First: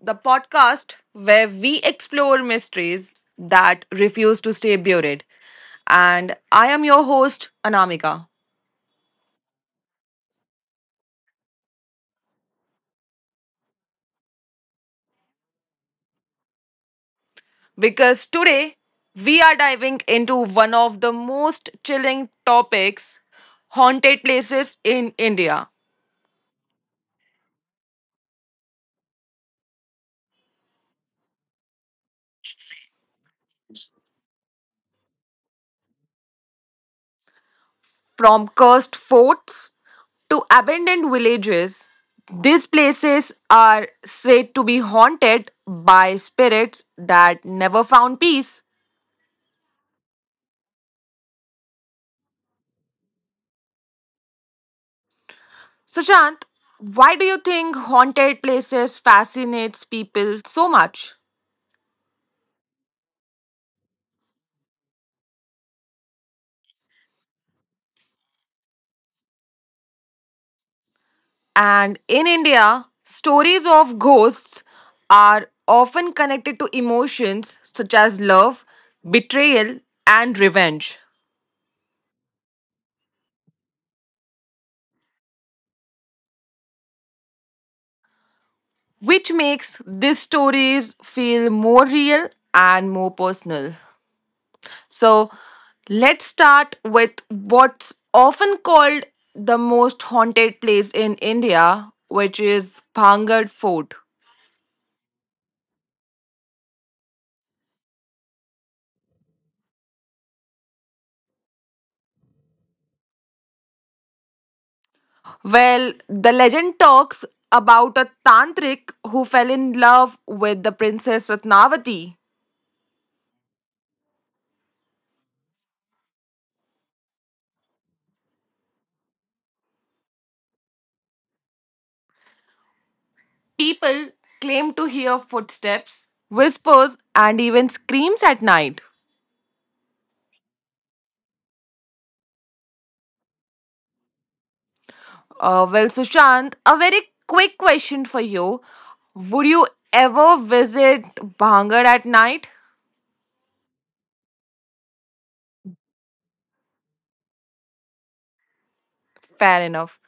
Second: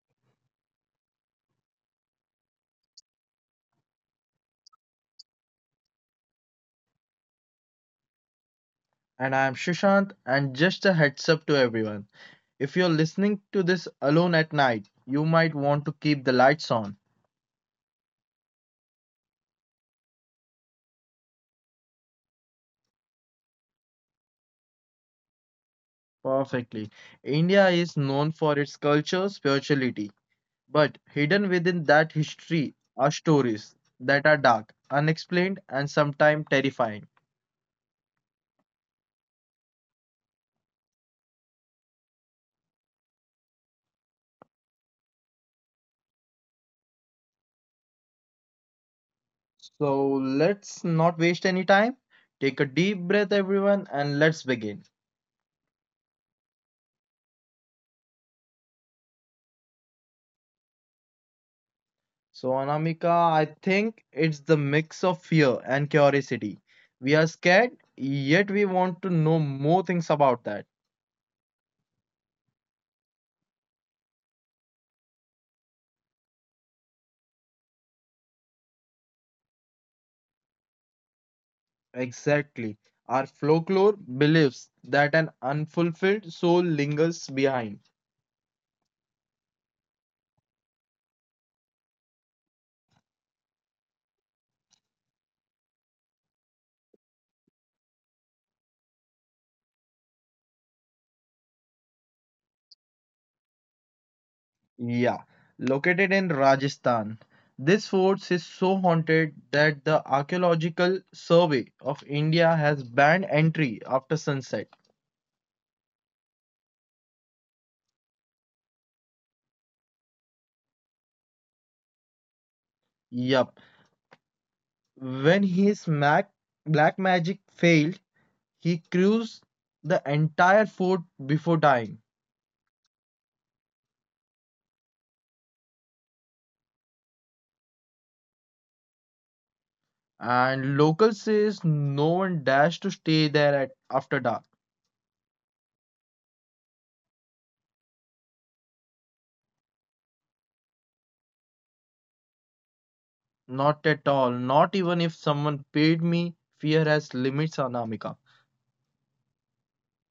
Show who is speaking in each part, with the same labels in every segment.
Speaker 1: the podcast where we explore mysteries that refuse to stay buried. And I am your host, Anamika,
Speaker 2: And I'm Shishant. And just a heads up to everyone, if you're listening to this alone at night, you might want to keep the lights on.
Speaker 1: because today we are diving into one of the most chilling topics haunted places in India.
Speaker 2: Perfectly. India is known for its culture, spirituality, but hidden within that history are stories that are dark, unexplained, and sometimes terrifying.
Speaker 1: From cursed forts to abandoned villages, these places are said to be haunted by spirits that never found peace.
Speaker 2: So let's not waste any time. Take a deep breath, everyone, and let's begin.
Speaker 1: Sushant, why do you think haunted places fascinates people so much?
Speaker 2: So, Anamika, I think it's the mix of fear and curiosity. We are scared, yet we want to know more things about that.
Speaker 1: And in India, stories of ghosts are often connected to emotions such as love, betrayal, and revenge,
Speaker 2: Exactly. Our folklore believes that an unfulfilled soul lingers behind.
Speaker 1: which makes these stories feel more real and more personal. So, let's start with what's often called the most haunted place in India, which is Bhangad Fort.
Speaker 2: Yeah, located in Rajasthan. This fort is so haunted that the Archaeological Survey of India has banned entry after sunset.
Speaker 1: Well, the legend talks about a tantric who fell in love with the princess Ratnavati.
Speaker 2: Yup. When his black magic failed, he cruised the entire fort before dying,
Speaker 1: People claim to hear footsteps, whispers, and even screams at night.
Speaker 2: and locals says no one dares to stay there at after dark.
Speaker 1: Well, Sushant, a very quick question for you. Would you ever visit Bhangar at night?
Speaker 2: Not at all. Not even if someone paid me. Fear has limits, Anamika.
Speaker 1: Fair enough.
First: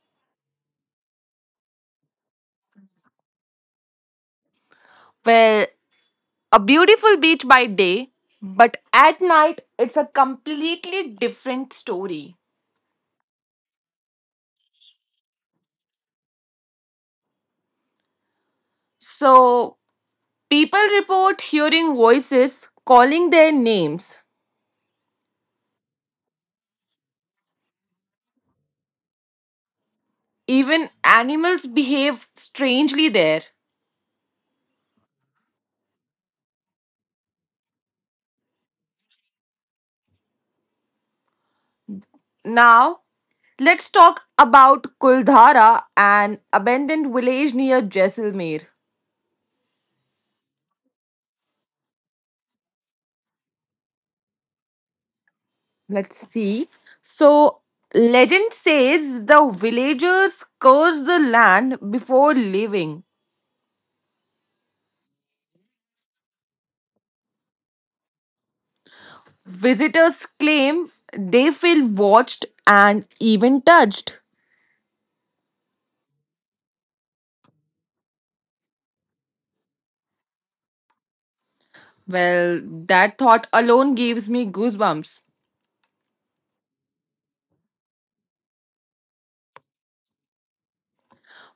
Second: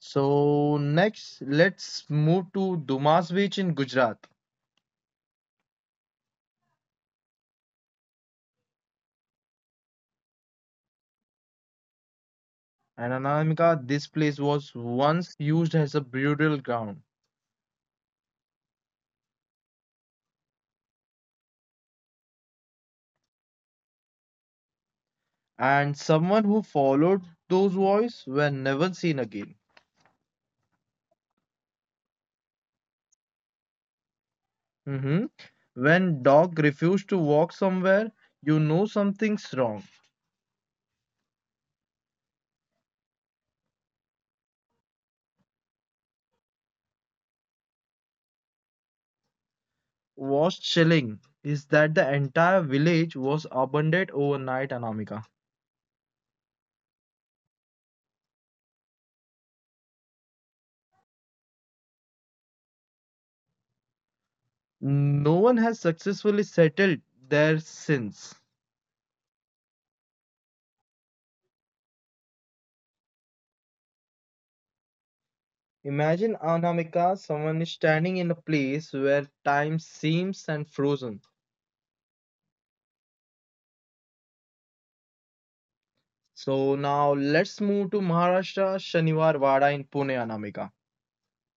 Speaker 2: So next, let's move to Dumas Beach in Gujarat.
Speaker 1: Well, a beautiful beach by day, but at night it's a completely different story.
Speaker 2: And Anamika, this place was once used as a burial ground,
Speaker 1: So, people report hearing voices calling their names.
Speaker 2: and someone who followed those voices were never seen again.
Speaker 1: Even animals behave strangely there.
Speaker 2: Hmm. When dog refuse to walk somewhere, you know something's wrong.
Speaker 1: Now, let's talk about Kuldhara, an abandoned village near Jaisalmer.
Speaker 2: What's chilling is that the entire village was abandoned overnight, Anamika.
Speaker 1: Let's see. So, legend says the villagers curse the land before leaving.
Speaker 2: No one has successfully settled there since.
Speaker 1: Visitors claim they feel watched and even touched.
Speaker 2: Imagine, Anamika, someone is standing in a place where time seems and frozen.
Speaker 1: Well, that thought alone gives me goosebumps.
Speaker 2: So now let's move to Maharashtra Shaniwar Wada in Pune, Anamika.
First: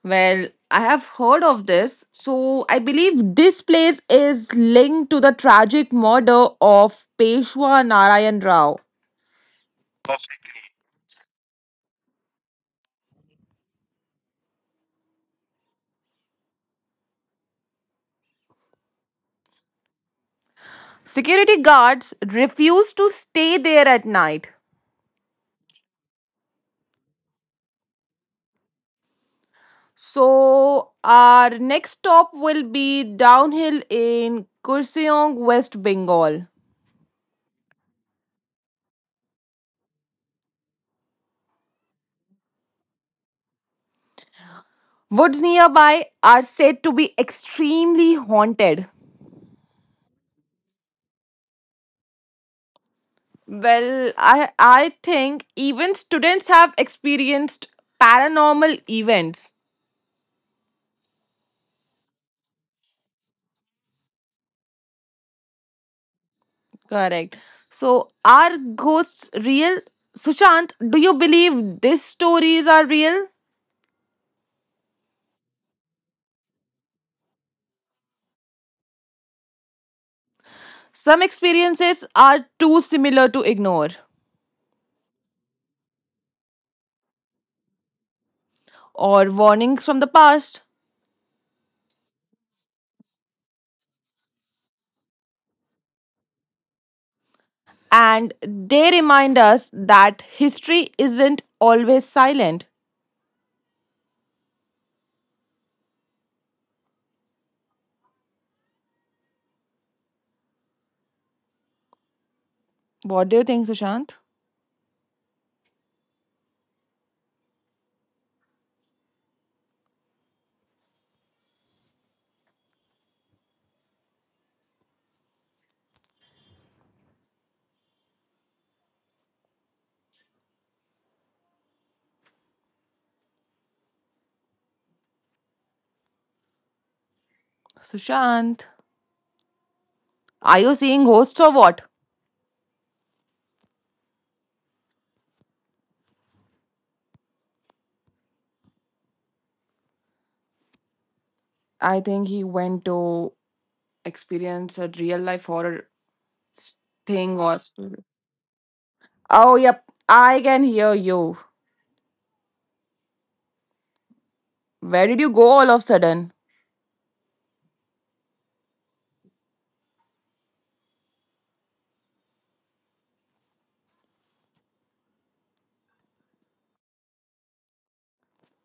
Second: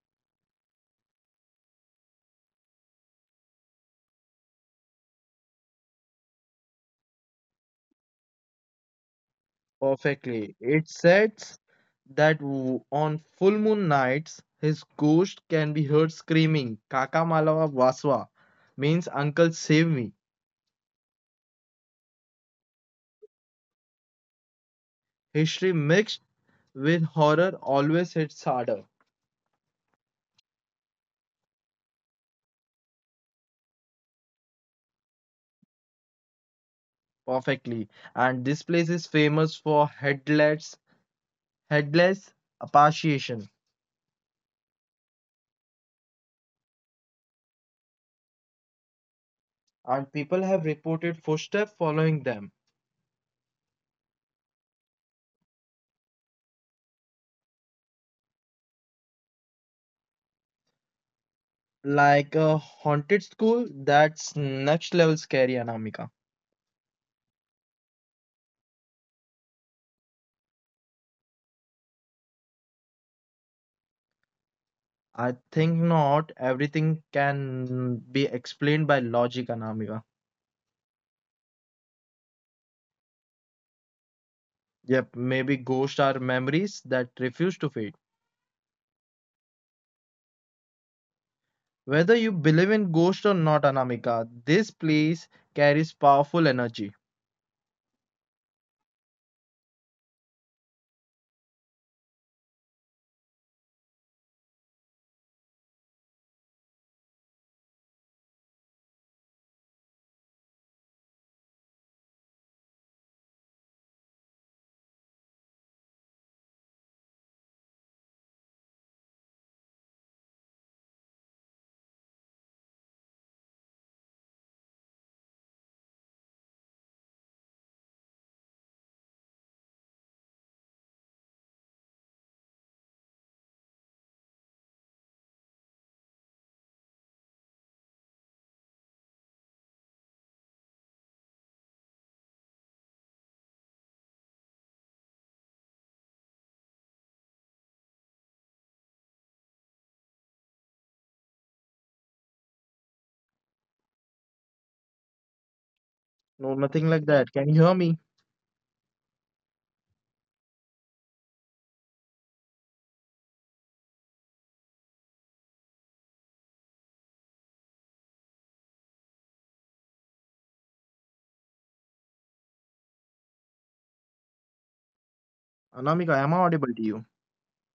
Speaker 1: Well, I have heard of this, so I believe this place is linked to the tragic murder of Peshwa Narayan Rao.
Speaker 2: Perfectly. It says that on full moon nights, his ghost can be heard screaming, Kaka Malawa Waswa, means Uncle Save Me.
Speaker 1: Security guards refused to stay there at night.
Speaker 2: History mixed with horror always hits harder.
Speaker 1: So our next stop will be downhill in Kurseong, West Bengal.
Speaker 2: Perfectly. And this place is famous for headless apparition.
Speaker 1: Woods nearby are said to be extremely haunted.
Speaker 2: And people have reported footsteps following them.
Speaker 1: Well, I think even students have experienced paranormal events.
Speaker 2: Like a haunted school, that's next level scary, Anamika.
Speaker 1: Correct. So are ghosts real? Sushant, do you believe these stories are real?
Speaker 2: I think not. Everything can be explained by logic, Anamika.
Speaker 1: Some experiences are too similar to ignore
Speaker 2: Yep, maybe ghosts are memories that refuse to fade.
Speaker 1: or warnings from the past.
Speaker 2: Whether you believe in ghosts or not, Anamika, this place carries powerful energy.
Speaker 1: And they remind us that history isn't always silent. What do you think, Sushant? Sushant, are you seeing ghosts or what? I think he went to experience a real life horror s-
Speaker 2: No,
Speaker 1: thing
Speaker 2: nothing
Speaker 1: or
Speaker 2: like that.
Speaker 1: story.
Speaker 2: Can you hear me?
Speaker 1: Oh, yep. I can hear you. Where did you go all of a sudden?
Speaker 2: Anamika, am I audible to you?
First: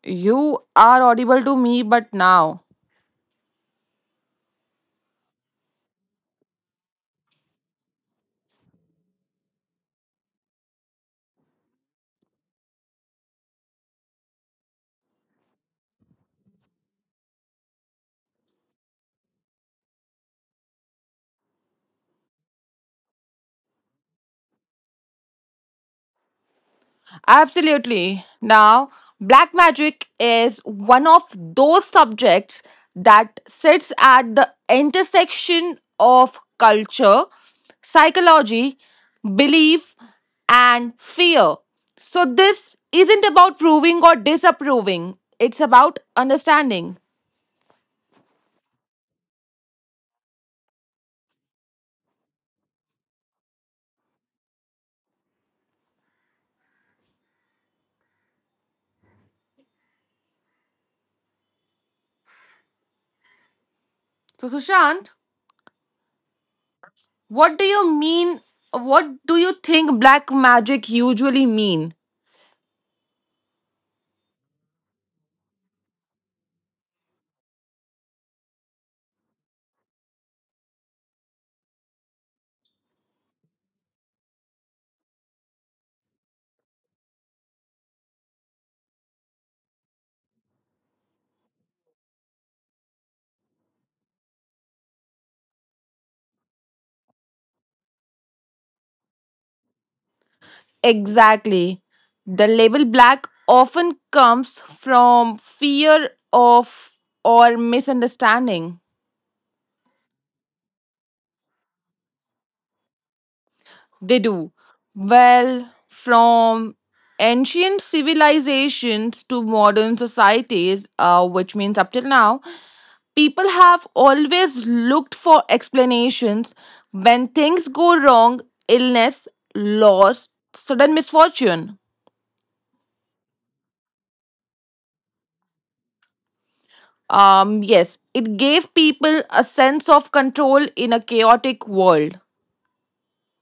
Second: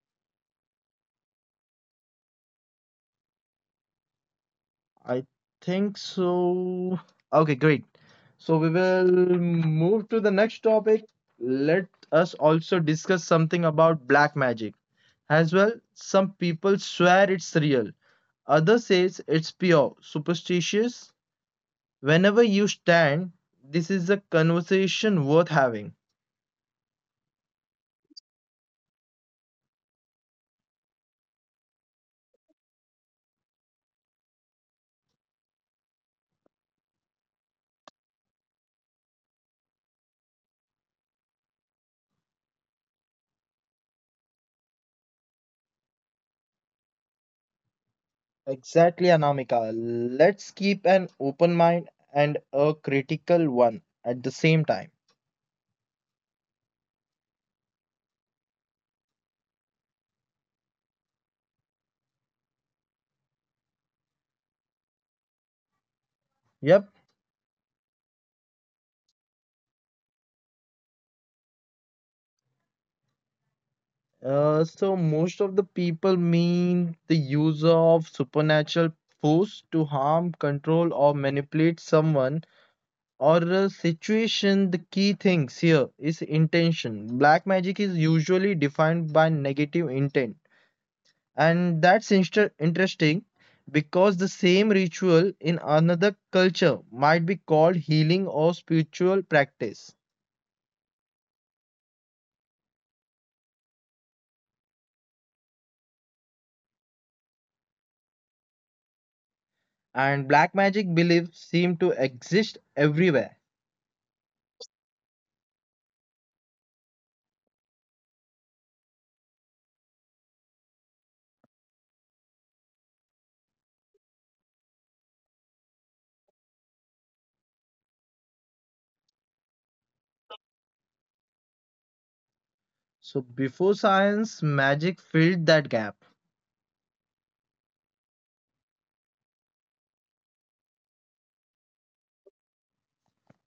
Speaker 1: You are audible to me, but now.
Speaker 2: I think so. Okay, great. So we will move to the next topic. Let us also discuss something about black magic. As well, some people swear it's real. Others says it's pure, superstitious. Whenever you stand, this is a conversation worth having.
Speaker 1: Absolutely. Now, black magic is one of those subjects that sits at the intersection of culture, psychology, belief, and fear. So, this isn't about proving or disapproving, it's about understanding.
Speaker 2: Exactly, Anamika. Let's keep an open mind and a critical one at the same time.
Speaker 1: So, Sushant,
Speaker 2: Yep.
Speaker 1: what do you mean? What do you think black magic usually mean?
Speaker 2: So most of the people mean the use of supernatural force to harm, control, or manipulate someone or a situation. The key things here is intention. Black magic is usually defined by negative intent, and that's interesting because the same ritual in another culture might be called healing or spiritual practice.
Speaker 1: Exactly. The label black often comes from fear of or misunderstanding.
Speaker 2: And black magic beliefs seem to exist everywhere.
Speaker 1: They do. Well, from ancient civilizations to modern societies, which means up till now, people have always looked for explanations when things go wrong, illness, loss, sudden misfortune.
Speaker 2: So before science, magic filled that gap.
Speaker 1: Yes, it gave people a sense of control in a chaotic world.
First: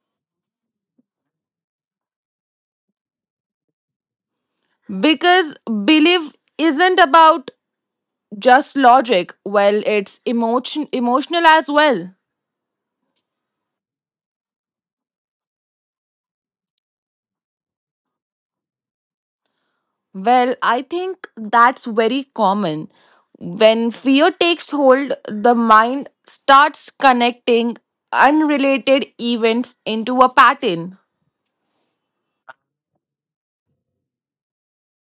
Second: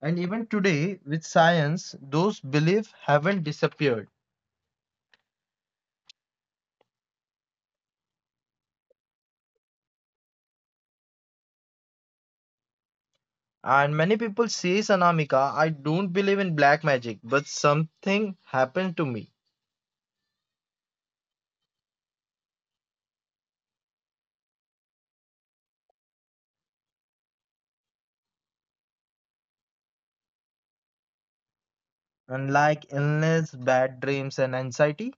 Speaker 2: And even today, with science, those beliefs haven't disappeared.
Speaker 1: Because belief isn't about just logic, well, it's emotional as well.
Speaker 2: And many people say, Sanamika, I don't believe in black magic, but something happened to me.
Speaker 1: Well, I think that's very common. When fear takes hold, the mind starts connecting unrelated events into a pattern.
Speaker 2: Unlike illness, bad dreams, and anxiety.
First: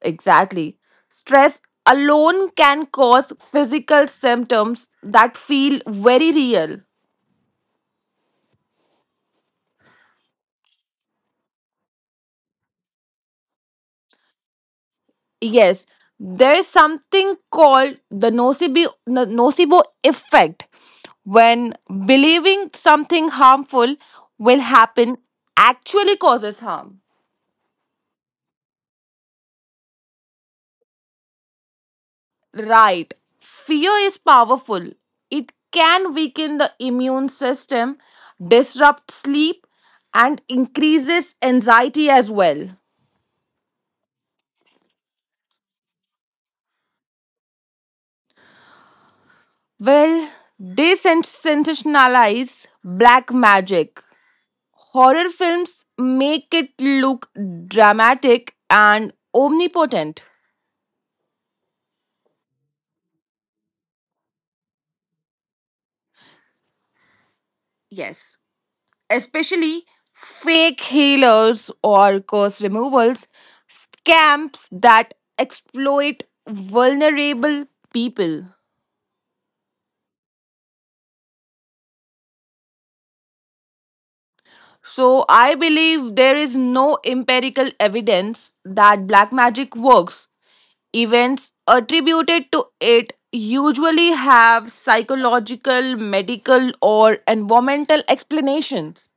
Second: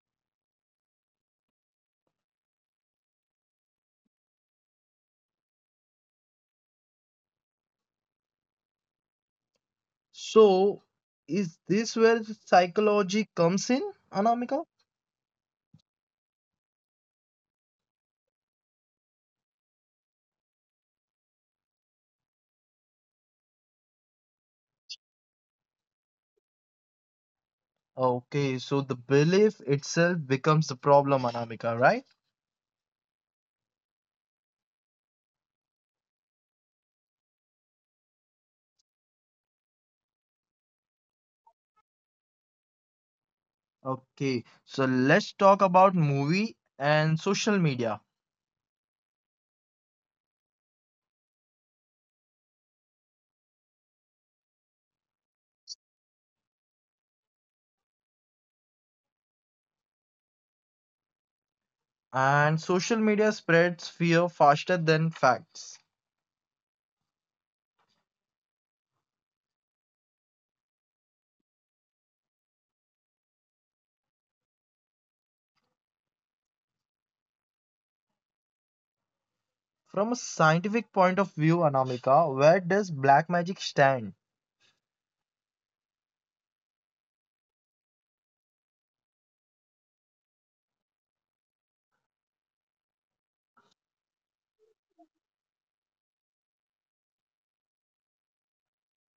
Speaker 1: Exactly. Stress alone can cause physical symptoms that feel very real.
Speaker 2: So, is this where psychology comes in, Anamika?
Speaker 1: Yes, there is something called the nocebo effect when believing something harmful will happen actually causes harm.
Speaker 2: Okay, so the belief itself becomes the problem, Anamika, right?
Speaker 1: Right. Fear is powerful. It can weaken the immune system, disrupt sleep, and increases anxiety as well.
Speaker 2: Okay, so let's talk about movie and social media.
Speaker 1: Well, they sensationalize black magic. Horror films make it look dramatic and omnipotent.
Speaker 2: And social media spreads fear faster than facts.
Speaker 1: Yes, especially fake healers or curse removals, scamps that exploit vulnerable people.
Speaker 2: From a scientific point of view, Anamika, where does black magic stand?
Speaker 1: So, I believe there is no empirical evidence that black magic works. Events attributed to it usually have psychological, medical, or environmental explanations.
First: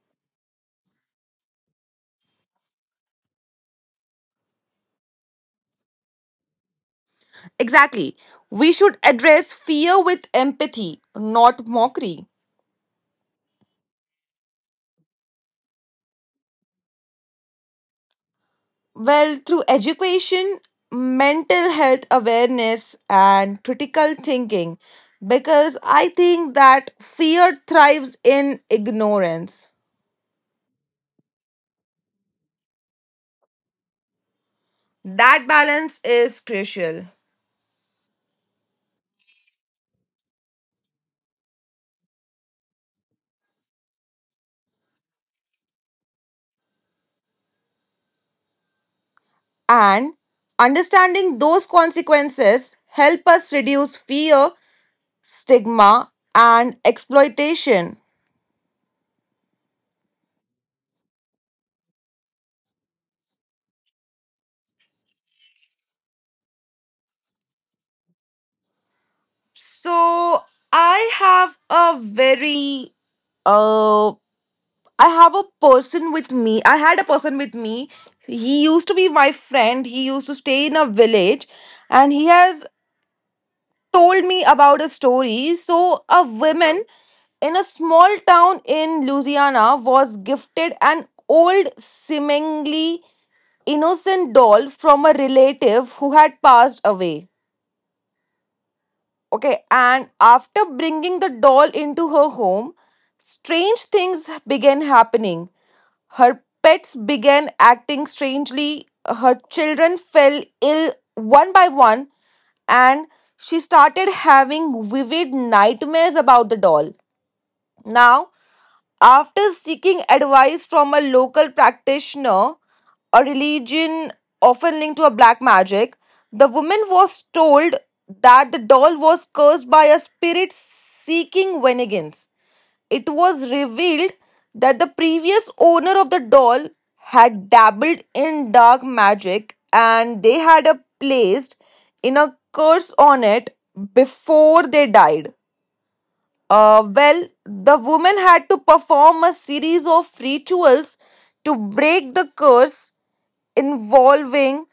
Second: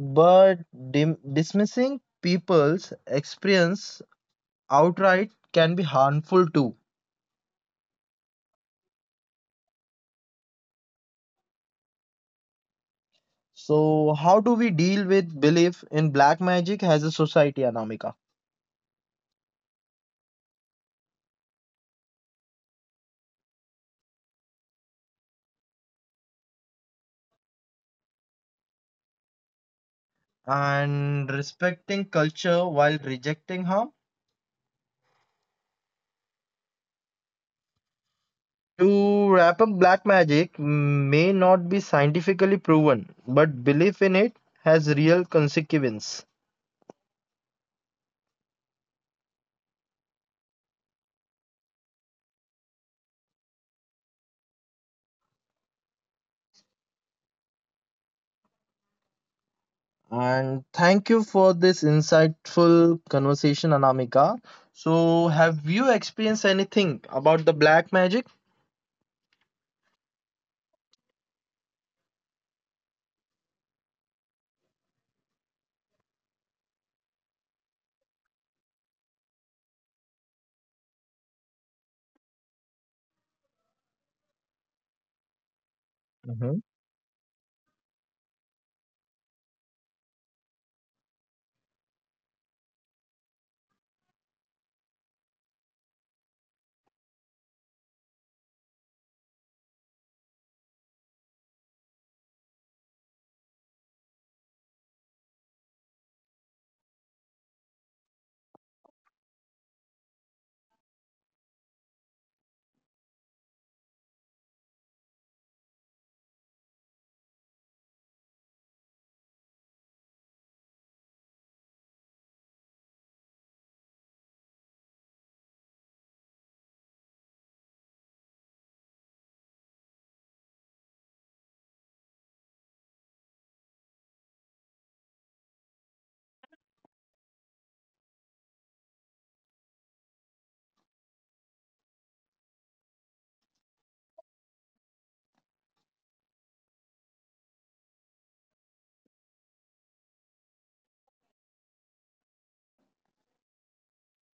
Speaker 2: But dim dismissing people's experience outright can be harmful too.
Speaker 1: Exactly. We should address fear with empathy, not mockery.
Speaker 2: So, how do we deal with belief in black magic as a society, Anamika?
Speaker 1: Well, through education, mental health awareness, and critical thinking, because I think that fear thrives in ignorance.
Speaker 2: And respecting culture while rejecting harm?
Speaker 1: That balance is crucial.
Speaker 2: To wrap up, black magic may not be scientifically proven, but belief in it has real consequence.
Speaker 1: And understanding those consequences help us reduce fear, stigma, and exploitation.
Speaker 2: And thank you for this insightful conversation, Anamika. So, have you experienced anything about the black magic?
Speaker 1: So I have a very uh I have a person with me. I had a person with me. He used to be my friend. He used to stay in a village and he has told me about a story. So, a
Speaker 2: Mm-hmm.
Speaker 1: woman in a small town in Louisiana was gifted an old, seemingly innocent doll from a relative who had passed away. Okay, and after bringing the doll into her home, strange things began happening. Her pets began acting strangely, her children fell ill one by one, and she started having vivid nightmares about the doll. Now, after seeking advice from a local practitioner, a religion often linked to a black magic, the woman was told that the doll was cursed by a spirit seeking vengeance. It was revealed that the previous owner of the doll had dabbled in dark magic and they had a placed in a curse on it before they died. Well, the woman had to perform a series of rituals to break the curse involving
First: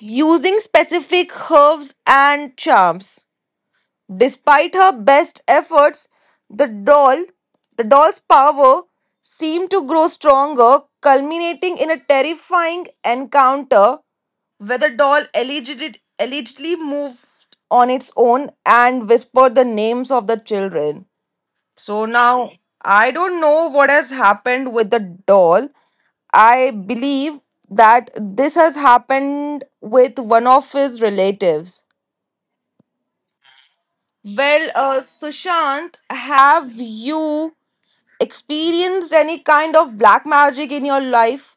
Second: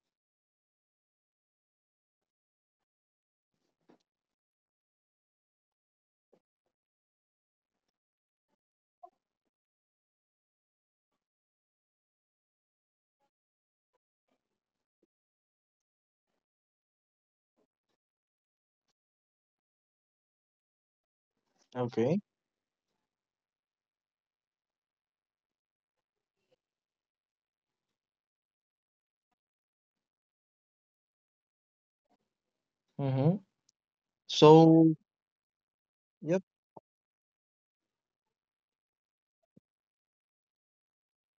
Speaker 1: using specific herbs and charms. Despite her best efforts, the doll, the doll's power seemed to grow stronger, culminating in a terrifying encounter where the doll allegedly moved on its own and whispered the names of the children. So
Speaker 2: Okay.
Speaker 1: now I don't know what has happened with the doll. I believe that this has happened with one of his relatives.
Speaker 2: Mm-hmm.
Speaker 1: Well,
Speaker 2: So,
Speaker 1: Sushant,
Speaker 2: yep.
Speaker 1: have you experienced any kind of black magic in your life?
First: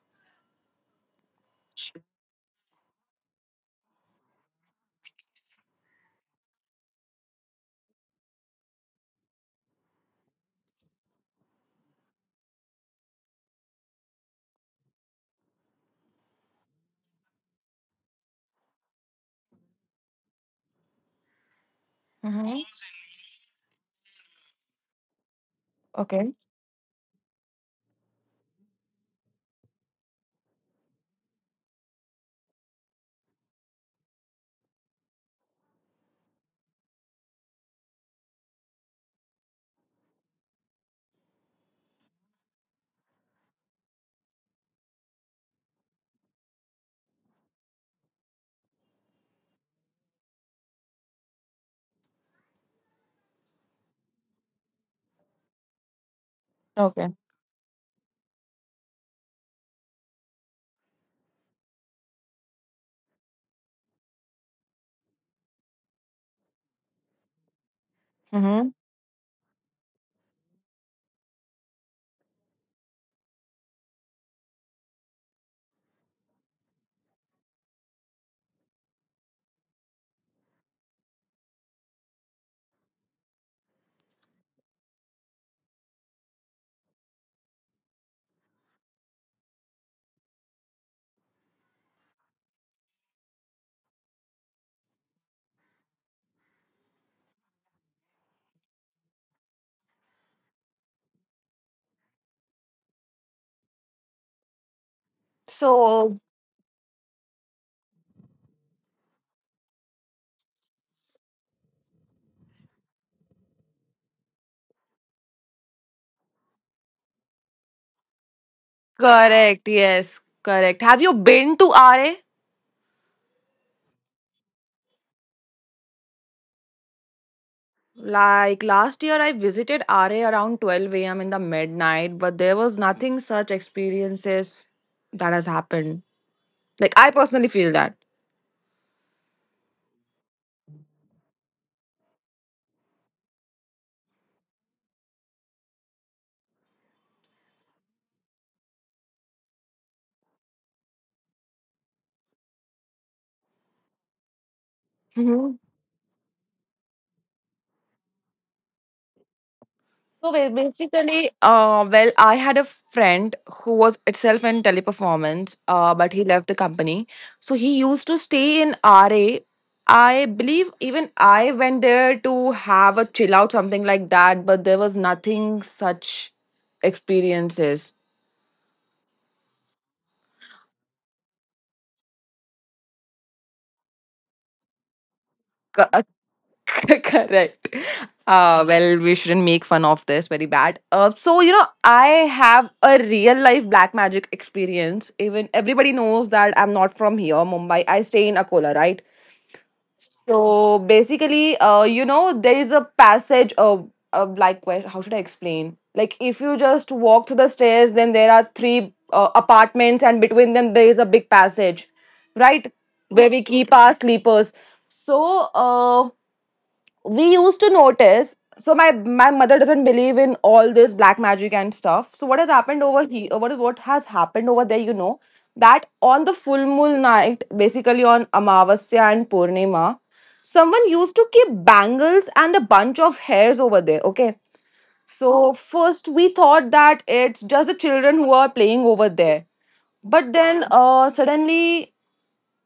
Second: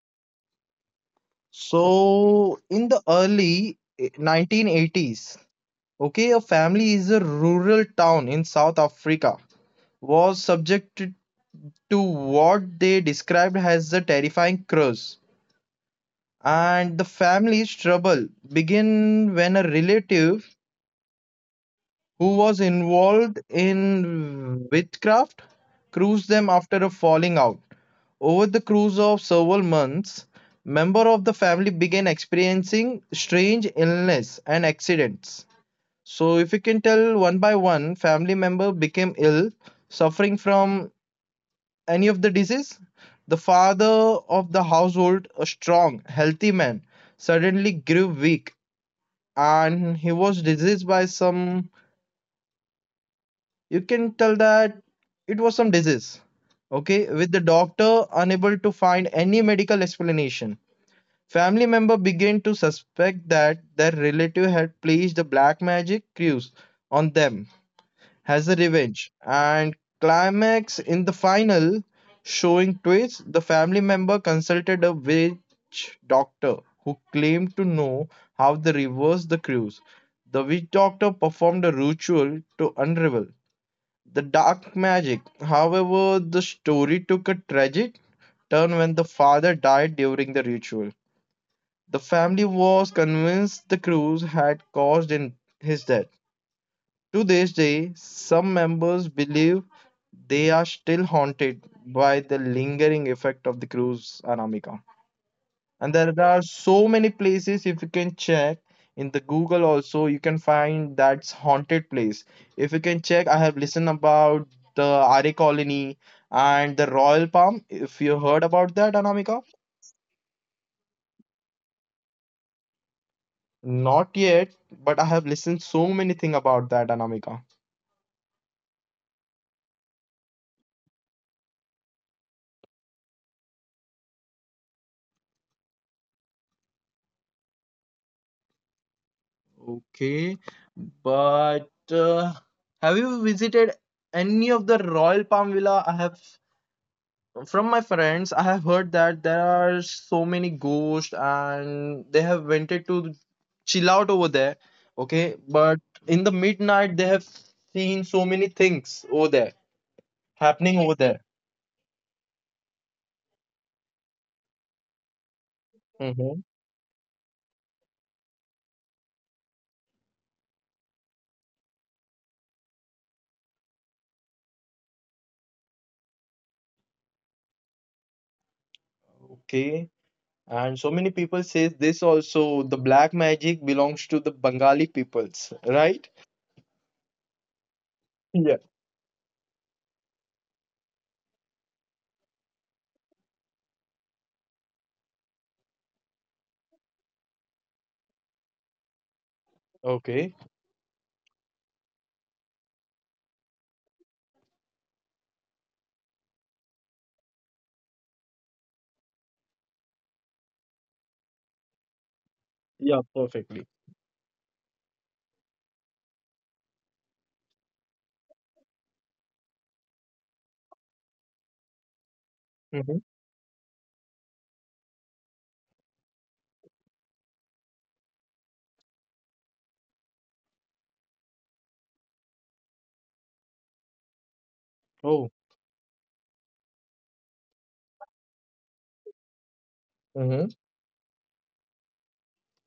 Speaker 2: So, in the early 1980s, okay, a family is a rural town in South Africa was subjected to what they described as the terrifying curse. And the family's trouble begin when a relative who was
Speaker 1: Mm-hmm.
Speaker 2: involved in witchcraft, cruised
Speaker 1: Okay.
Speaker 2: them after a falling out. Over the cruise of several months, member of the family began experiencing strange illness and accidents. So, if you can tell one by one, family member became ill, suffering from any of the disease. The father of the household, a strong, healthy man, suddenly grew weak, and he was diseased by some, you can tell that it was some disease. Okay,
Speaker 1: Okay.
Speaker 2: with the doctor unable to find any medical explanation, family member began to suspect that their relative had placed the black magic curse on them as a
Speaker 1: Mm-hmm.
Speaker 2: revenge. And climax in the final, showing twist, the family member consulted a witch doctor who claimed to know how to reverse the curse. The witch doctor performed a ritual to unravel the Dark Magic. However, the story took a tragic turn when the father died during the ritual. The family was convinced the cruise had caused in his death. To this day, some members believe they are still haunted by the lingering effect of the cruise, Anamika. And there
Speaker 1: So,
Speaker 2: are so many places, if you can check in the Google also, you can find that's haunted place. If you can check, I have listened about the Arya Colony and the Royal Palm, if you heard about that, Anamika.
Speaker 1: correct. Yes, correct. Have you been to RA?
Speaker 2: Not yet, but I have listened so many thing about that, Anamika.
Speaker 1: Like last year, I visited RA around 12 a.m. in the midnight, but there was nothing such experiences that has happened. Like, I personally feel that.
Speaker 2: Okay, but have you visited any of the Royal Palm villa? I have, from my friends, I have heard that there are so many ghosts and they have wanted to chill out over there. Okay, but in the midnight they have seen so many things over there
Speaker 1: So
Speaker 2: happening over there.
Speaker 1: basically, well, I had a friend who was itself in teleperformance, but he
Speaker 2: Mhm.
Speaker 1: left the company. So he used to stay in RA. I believe even I went there to have a chill out, something like that, but there was nothing such experiences.
Speaker 2: Okay, and so many people say this also, the black magic belongs to the Bengali peoples, right?
Speaker 1: Correct.
Speaker 2: Yeah.
Speaker 1: Well, we shouldn't make fun of this very bad. So you know, I have a real life black magic experience. Even everybody knows that I'm not from here, Mumbai. I stay in Akola, right?
Speaker 2: Okay.
Speaker 1: So basically, you know, there is a passage of like, where- how should I explain? Like, if you just walk through the stairs, then there are three apartments, and between them there is a big passage, right?
Speaker 2: Yeah,
Speaker 1: Where we
Speaker 2: perfectly.
Speaker 1: keep our sleepers. So, we used to notice, so my mother doesn't believe in all this black magic and stuff. So what has happened
Speaker 2: Hmm.
Speaker 1: over here, what is what has happened over there, you know, that on the full moon night, basically on amavasya and purnima, someone used to keep bangles and a bunch of hairs over there. Okay,
Speaker 2: Oh.
Speaker 1: so first we thought that it's just the children who are playing over there, but
Speaker 2: Hmm.
Speaker 1: then suddenly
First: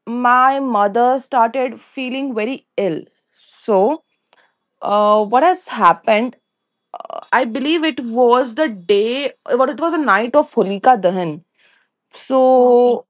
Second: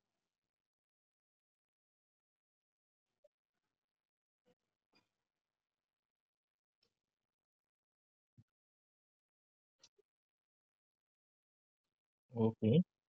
Speaker 1: my mother started feeling very ill. So what has happened? I believe it was the day, or it was a night of Holika Dahan.
Speaker 2: Okay.
Speaker 1: So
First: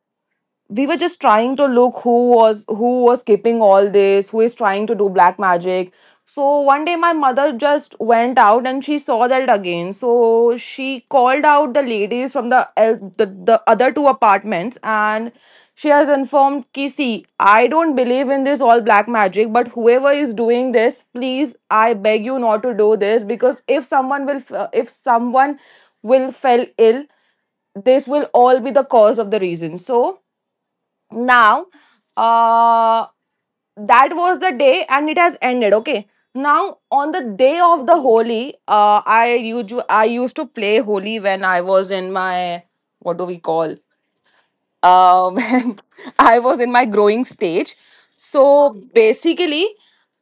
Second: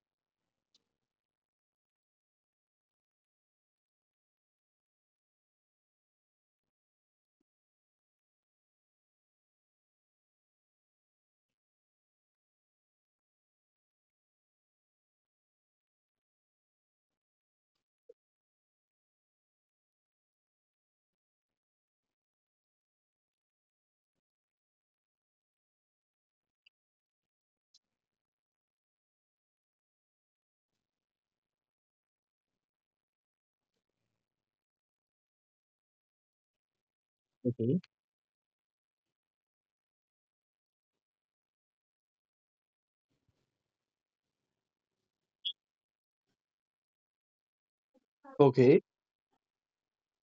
Speaker 1: we were just trying to look who was keeping all this, who is trying to do black magic. So one day my mother just went out and she saw that again, so she called out the ladies from the other two apartments, and she has informed ki, see, I don't believe in this all black magic, but whoever is doing this, please, I beg you not to do this, because if if someone will fell ill, this will all be the cause of the reason. So now uh that was the day and it has ended. Okay, now on the day
Speaker 2: Okay.
Speaker 1: of the holi, I usually I used to play holi when I was in my what do we call, when I was in my growing stage. So
Speaker 2: Okay.
Speaker 1: basically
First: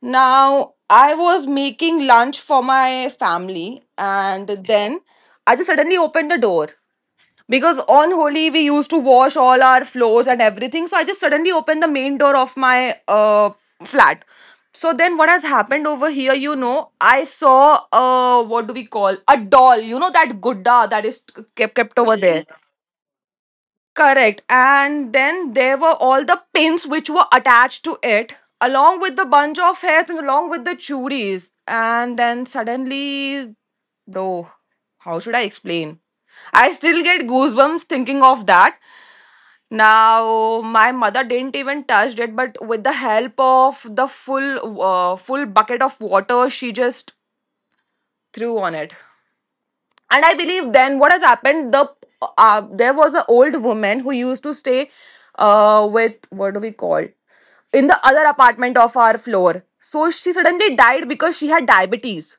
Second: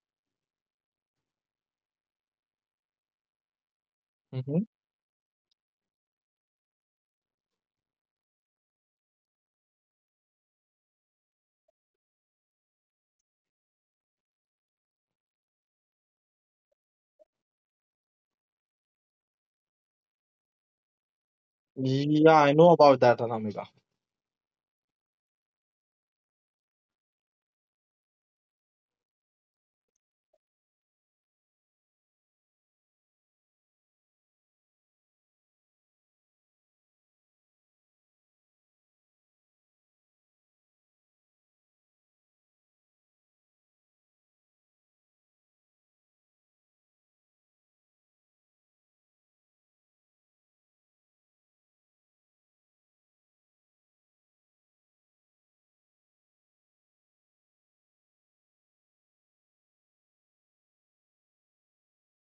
Speaker 1: now I was making lunch for my family, and
Speaker 2: Hmm.
Speaker 1: then I just suddenly opened the door because on Holi we used to wash all our floors and everything. So I just suddenly opened the main door of my flat. So then what has happened over here, you know, I saw, what do we call, a doll, you know, that gudda that is kept over there.
Speaker 2: Yeah, I know about that, Anamika.
Speaker 1: Correct. And then there were all the pins which were attached to it, along with the bunch of hairs and along with the churis. And then suddenly, bro, how should I explain? I still get goosebumps thinking of that. Now, my mother didn't even touch it, but with the help of the full, full bucket of water, she just threw on it. And I believe then what has happened, the there was an old woman who used to stay with what do we call, in the other apartment of our floor. So she suddenly died because she had diabetes,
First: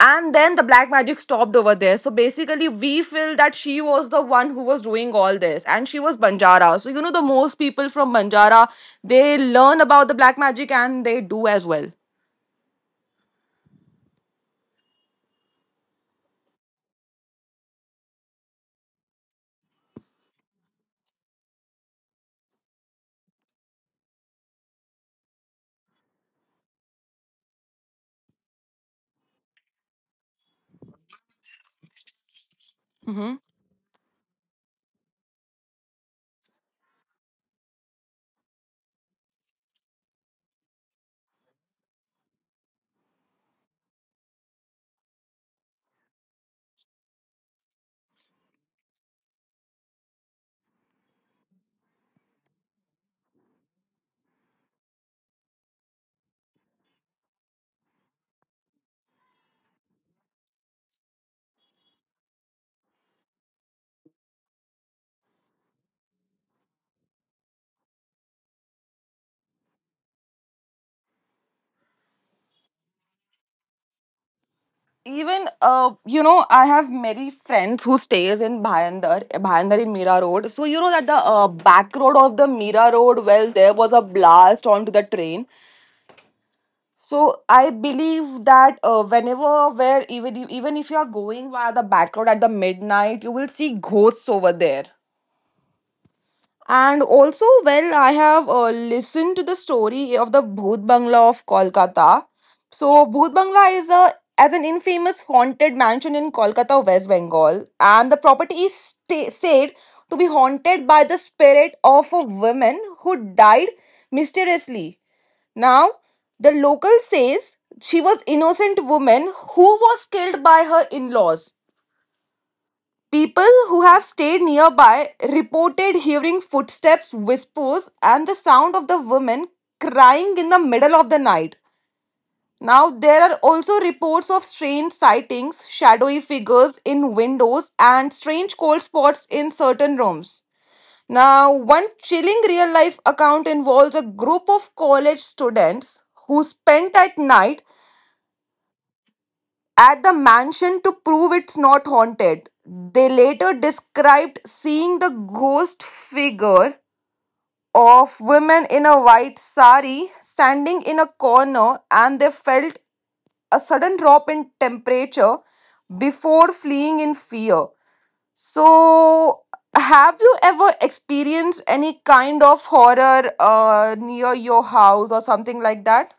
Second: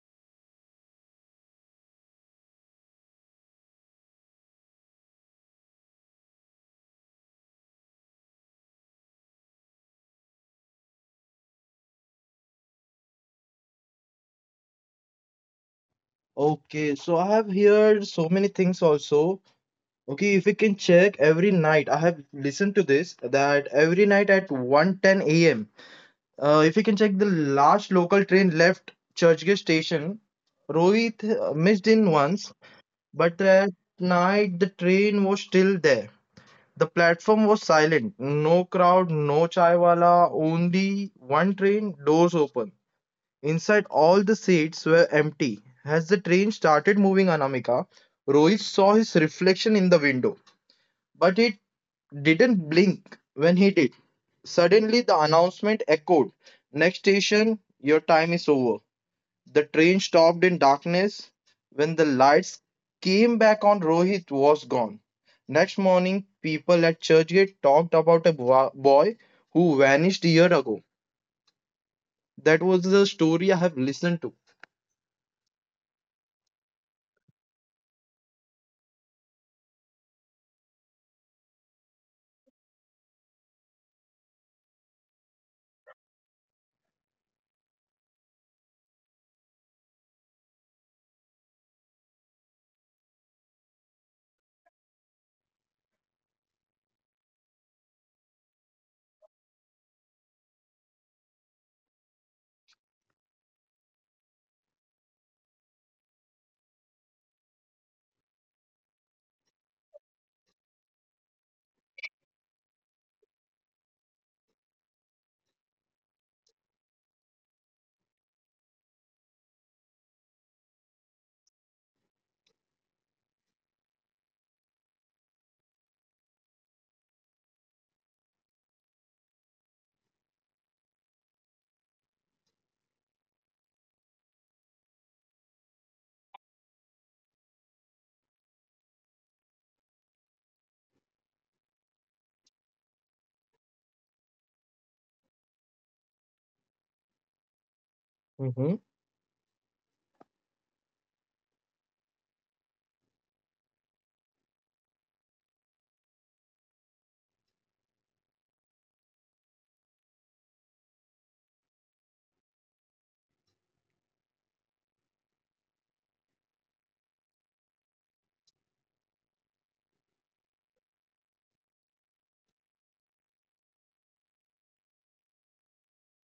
Speaker 1: and then the black magic stopped over there. So basically we feel that she was the one who was doing all this, and she was banjara. So you know the most people from banjara, they learn about the black magic and they do as well.
Speaker 2: Okay, so I have heard so many things also. Okay, if we can check every night, I have listened to this that every night at 1:10 a.m. If we can check, the last local train left Churchgate station, Rohit missed in once,
Speaker 1: Mm-hmm.
Speaker 2: but at night the train was still there. The platform was silent, no crowd, no chai wala, only one train, doors open. Inside, all the seats were empty. As the train started moving, Anamika, Rohit saw his reflection in the window, but it didn't blink when he did. Suddenly, the announcement echoed: next station, your time is over. The train stopped in darkness. When the lights came back on, Rohit was gone. Next morning, people at Churchgate talked about a boy who vanished a year ago. That was the story I have listened to.
Speaker 1: Even you know, I have many friends who stays in Bhayandar. In Mira Road, so you know that the back road of the Mira Road, well, there was a blast onto the train. So I believe that whenever, where, even if you are going via the back road at the midnight, you will see ghosts over there. And also, well, I have listened to the story of the Bhut Bangla of Kolkata. So, Bhut Bangla is a as an infamous haunted mansion in Kolkata, West Bengal, and the property is said to be haunted by the spirit of a woman who died mysteriously. Now, the local says she was innocent woman who was killed by her in-laws. People who have stayed nearby reported hearing footsteps, whispers, and the sound of the women crying in the middle of the night. Now, there are also reports of strange sightings, shadowy figures in windows, and strange cold spots in certain rooms. Now, one chilling real life account involves a group of college students who spent at night at the mansion to prove it's not haunted. They later described seeing the ghost figure of women in a white sari standing in a corner and they felt a sudden drop in temperature before fleeing in fear. So, have you ever experienced any kind of horror near your house or something like that?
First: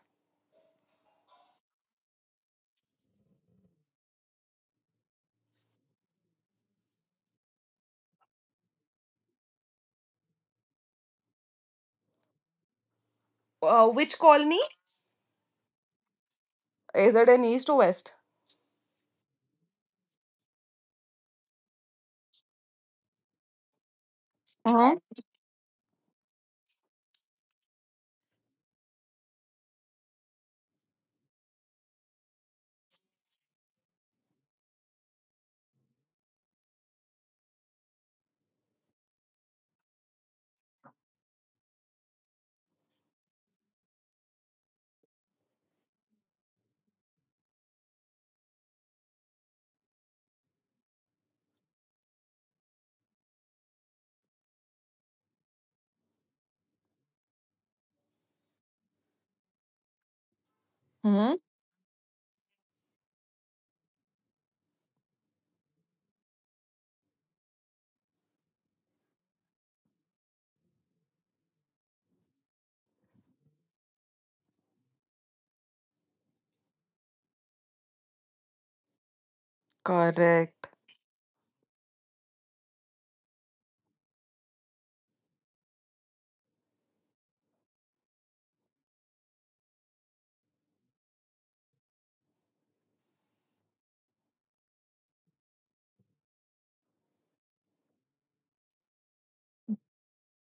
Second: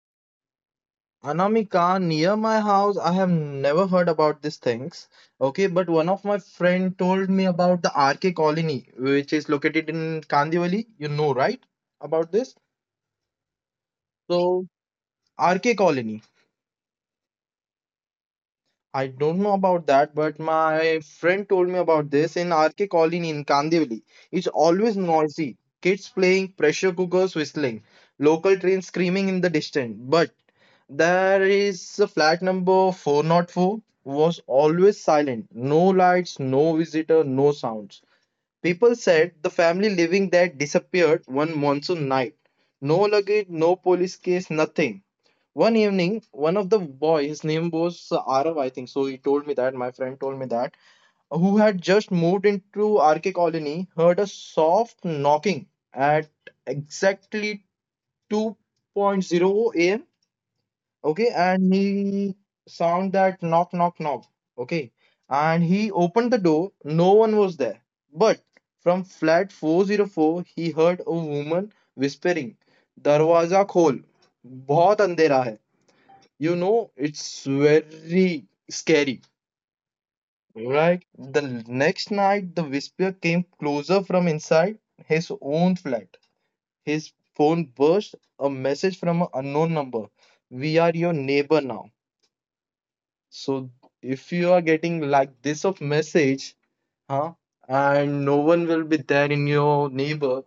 Speaker 2: Anamika, near my house, I have never heard about these things. Okay, but one of my friend told me about the RK Colony, which is located in Kandivali. You know, right? About this.
Speaker 1: Which colony?
Speaker 2: So RK Colony.
Speaker 1: Is it in east or west?
Speaker 2: I don't know about that, but my friend told me about this in RK Colony in Kandivali. It's
Speaker 1: Uh-huh.
Speaker 2: always noisy. Kids playing, pressure cookers whistling, local trains screaming in the distance. But there is a flat number 404 was always silent. No lights, no visitor, no sounds. People said the family living there disappeared one monsoon night. No luggage, no police case, nothing. One evening, one of the boy, his name was Arav, I think. So he told me that, my friend told me that, who had just moved into RK Colony, heard a soft knocking at exactly two point zero a.m.
Speaker 1: Hmm?
Speaker 2: Okay, and he sound that knock, knock, knock. Okay, and he opened the door. No one was there. But from flat 404, he heard a woman whispering, "दरवाजा खोल, बहुत अंधेरा है." You know, it's very scary,
Speaker 1: Correct.
Speaker 2: right? The next night, the whisper came closer from inside his own flat. His phone burst a message from an unknown number. We are your neighbor now. So if you are getting like this of message, huh? And no one will be there in your neighbor,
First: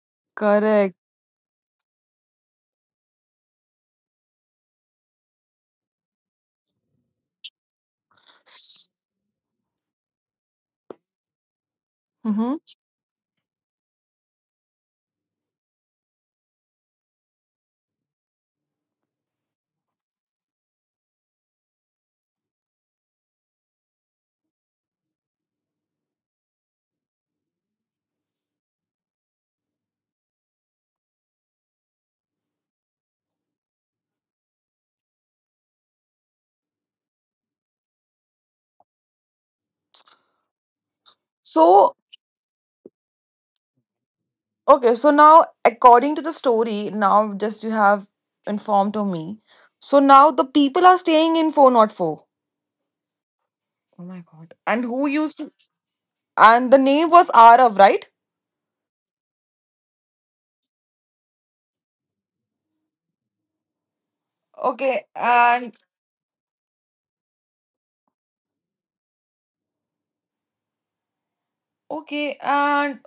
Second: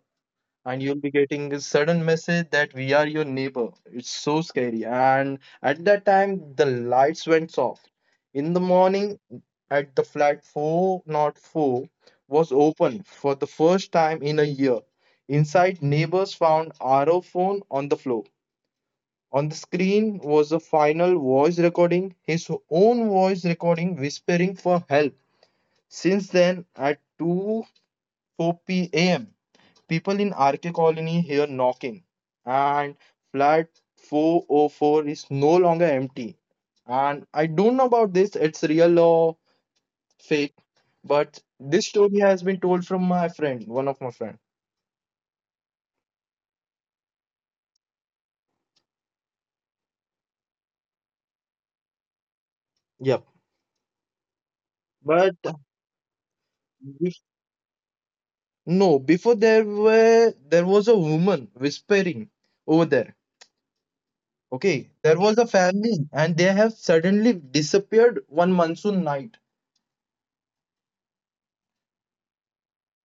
Speaker 2: and
Speaker 1: Correct.
Speaker 2: you'll be getting a sudden message that we are your neighbor. It's so scary. And at that time, the lights went off. In the
Speaker 1: S-
Speaker 2: morning, at the flat four, not four, was
Speaker 1: mhm.
Speaker 2: open for the first time in a year. Inside, neighbors found RO phone on the floor. On the screen was a final voice recording, his own voice recording whispering for help. Since then, at two four p.m., people in RK Colony hear knocking, and flat 404 is no longer empty. And I don't know about this, it's real or fake, but this
Speaker 1: So,
Speaker 2: story has been told from my friend, one of my friend.
Speaker 1: okay, so now according to the story, now just you have informed to me. So now the people are staying in four not four.
Speaker 2: Yep.
Speaker 1: Oh my god. And who used
Speaker 2: But
Speaker 1: to, and the name
Speaker 2: be-
Speaker 1: was Arav, right?
Speaker 2: no, before there was a woman whispering over there. Okay,
Speaker 1: Okay,
Speaker 2: there was a
Speaker 1: and
Speaker 2: family, and they have suddenly disappeared one monsoon night.
Speaker 1: okay, and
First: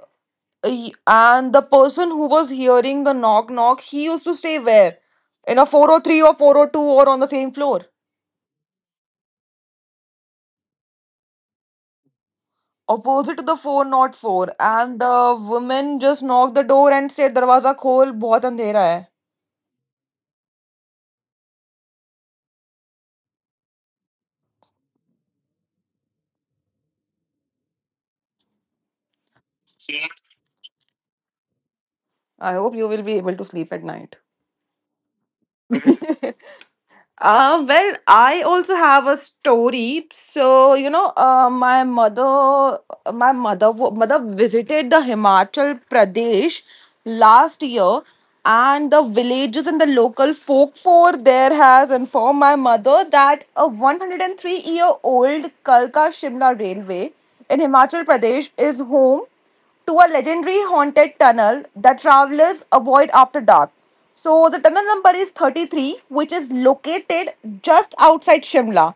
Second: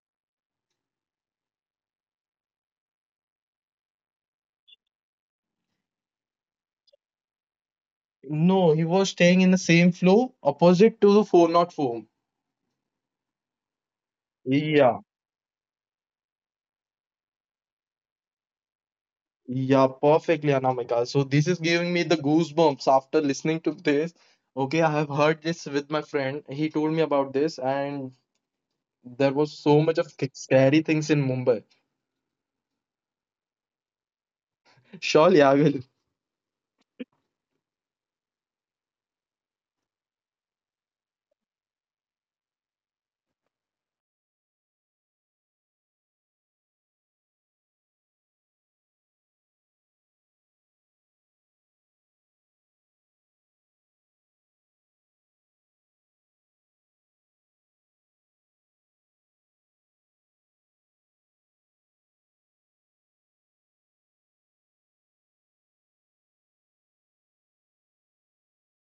Speaker 1: and the person who was hearing the knock knock, he used to stay where? In a 403 or 402 or on the same floor?
Speaker 2: No, he was staying in the same floor opposite to the 404.
Speaker 1: Opposite to the four not four, and
Speaker 2: Yeah,
Speaker 1: the woman just knocked the door and said darwaza khol bahut andhera hai.
Speaker 2: yeah, perfectly, Anamika. So this is giving me the goosebumps after listening to this. Okay, I have heard this with my friend. He told me about this, and there was so much of scary things in Mumbai.
Speaker 1: I hope you will be able to sleep at night.
Speaker 2: Surely I will.
Speaker 1: Well, I also have a story. So, you know, my mother, mother visited the Himachal Pradesh last year, and the villages and the local folk for there has informed my mother that a 103 year old Kalka Shimla railway in Himachal Pradesh is home to a legendary haunted tunnel that travelers avoid after dark. So the tunnel number is 33, which is located just outside Shimla,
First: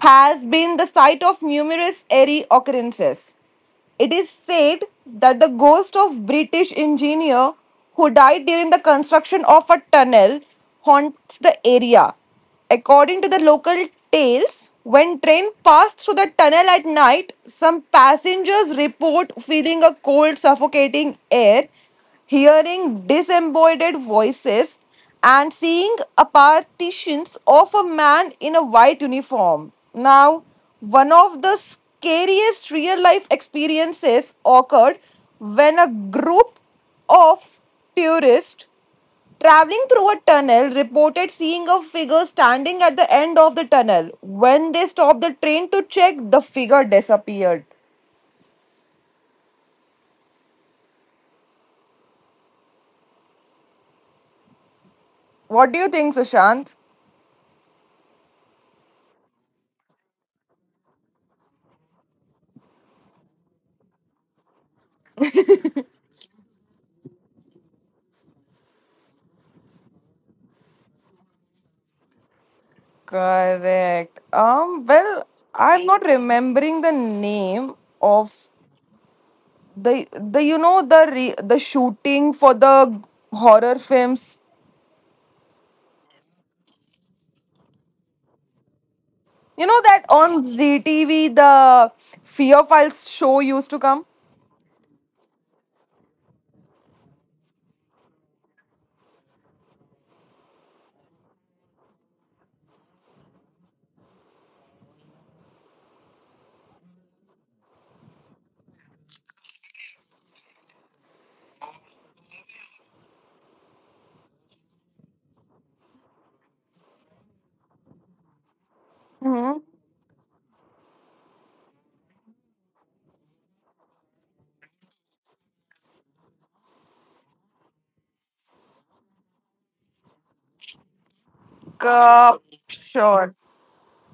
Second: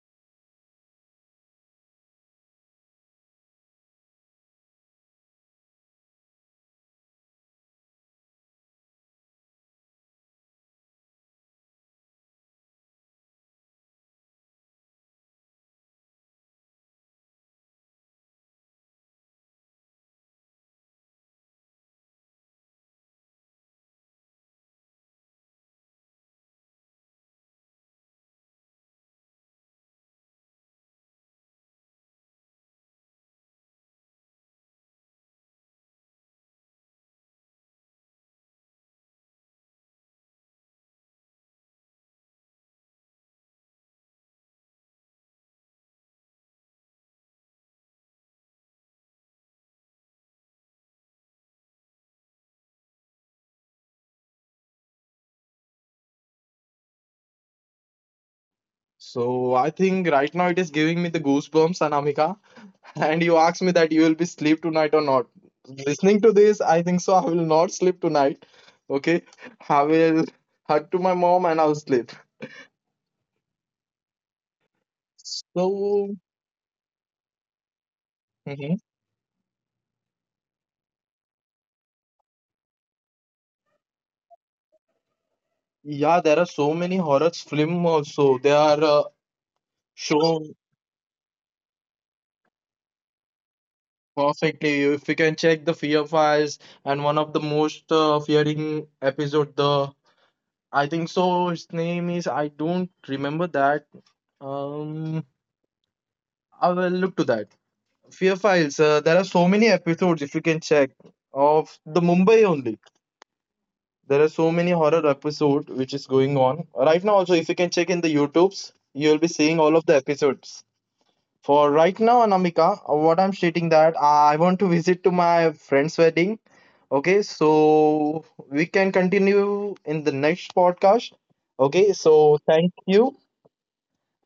Speaker 1: has been the site of numerous eerie occurrences. It is said that the ghost of British engineer who died during the construction of a tunnel haunts the area. According to the local tales, when train passed through the tunnel at night, some passengers report feeling a cold suffocating air, hearing disembodied voices and seeing a partitions of a man in a white uniform. Now, one of the scariest real life experiences occurred when a group of tourists traveling through a tunnel reported seeing a figure standing at the end of the tunnel. When they stopped the train to check, the figure disappeared. What do you think, Sushant?
Speaker 2: So I think right now it is giving me the goosebumps, Anamika. And you asked me that you will be sleep tonight or not. Listening to this, I think so. I will not sleep tonight. Okay, I will hug to my mom and I'll sleep.
Speaker 1: Correct. Well, I'm not
Speaker 2: So.
Speaker 1: remembering the name of
Speaker 2: Mm-hmm.
Speaker 1: the you know the shooting for the horror films.
Speaker 2: Yeah, there are so many horror film also. They are
Speaker 1: You know that on
Speaker 2: shown
Speaker 1: ZTV the fear files show used to come.
Speaker 2: perfectly. If you can check the Fear Files, and one of the most fearing episode, the I think so. His name is, I don't remember that. Um, I will look to that. Fear Files. There are so many episodes if you can check of the Mumbai only. There are so many horror episode which is going on right now. Also, if you can check in the YouTubes, you'll be seeing
Speaker 1: Hmm.
Speaker 2: all of the episodes. For right now, Anamika, what I'm stating that I want to visit to my friend's wedding. Okay, so we can continue in the next podcast. Okay, so
Speaker 1: Cor-
Speaker 2: thank you
Speaker 1: sure.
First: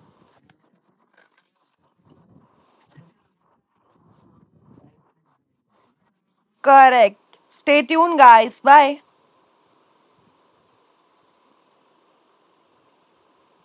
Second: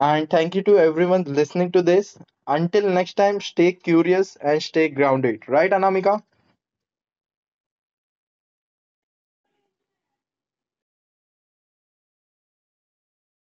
Speaker 2: and thank you to everyone listening to this. Until next time, stay curious and stay grounded. Right, Anamika?
Speaker 1: Correct. Stay tuned guys, bye.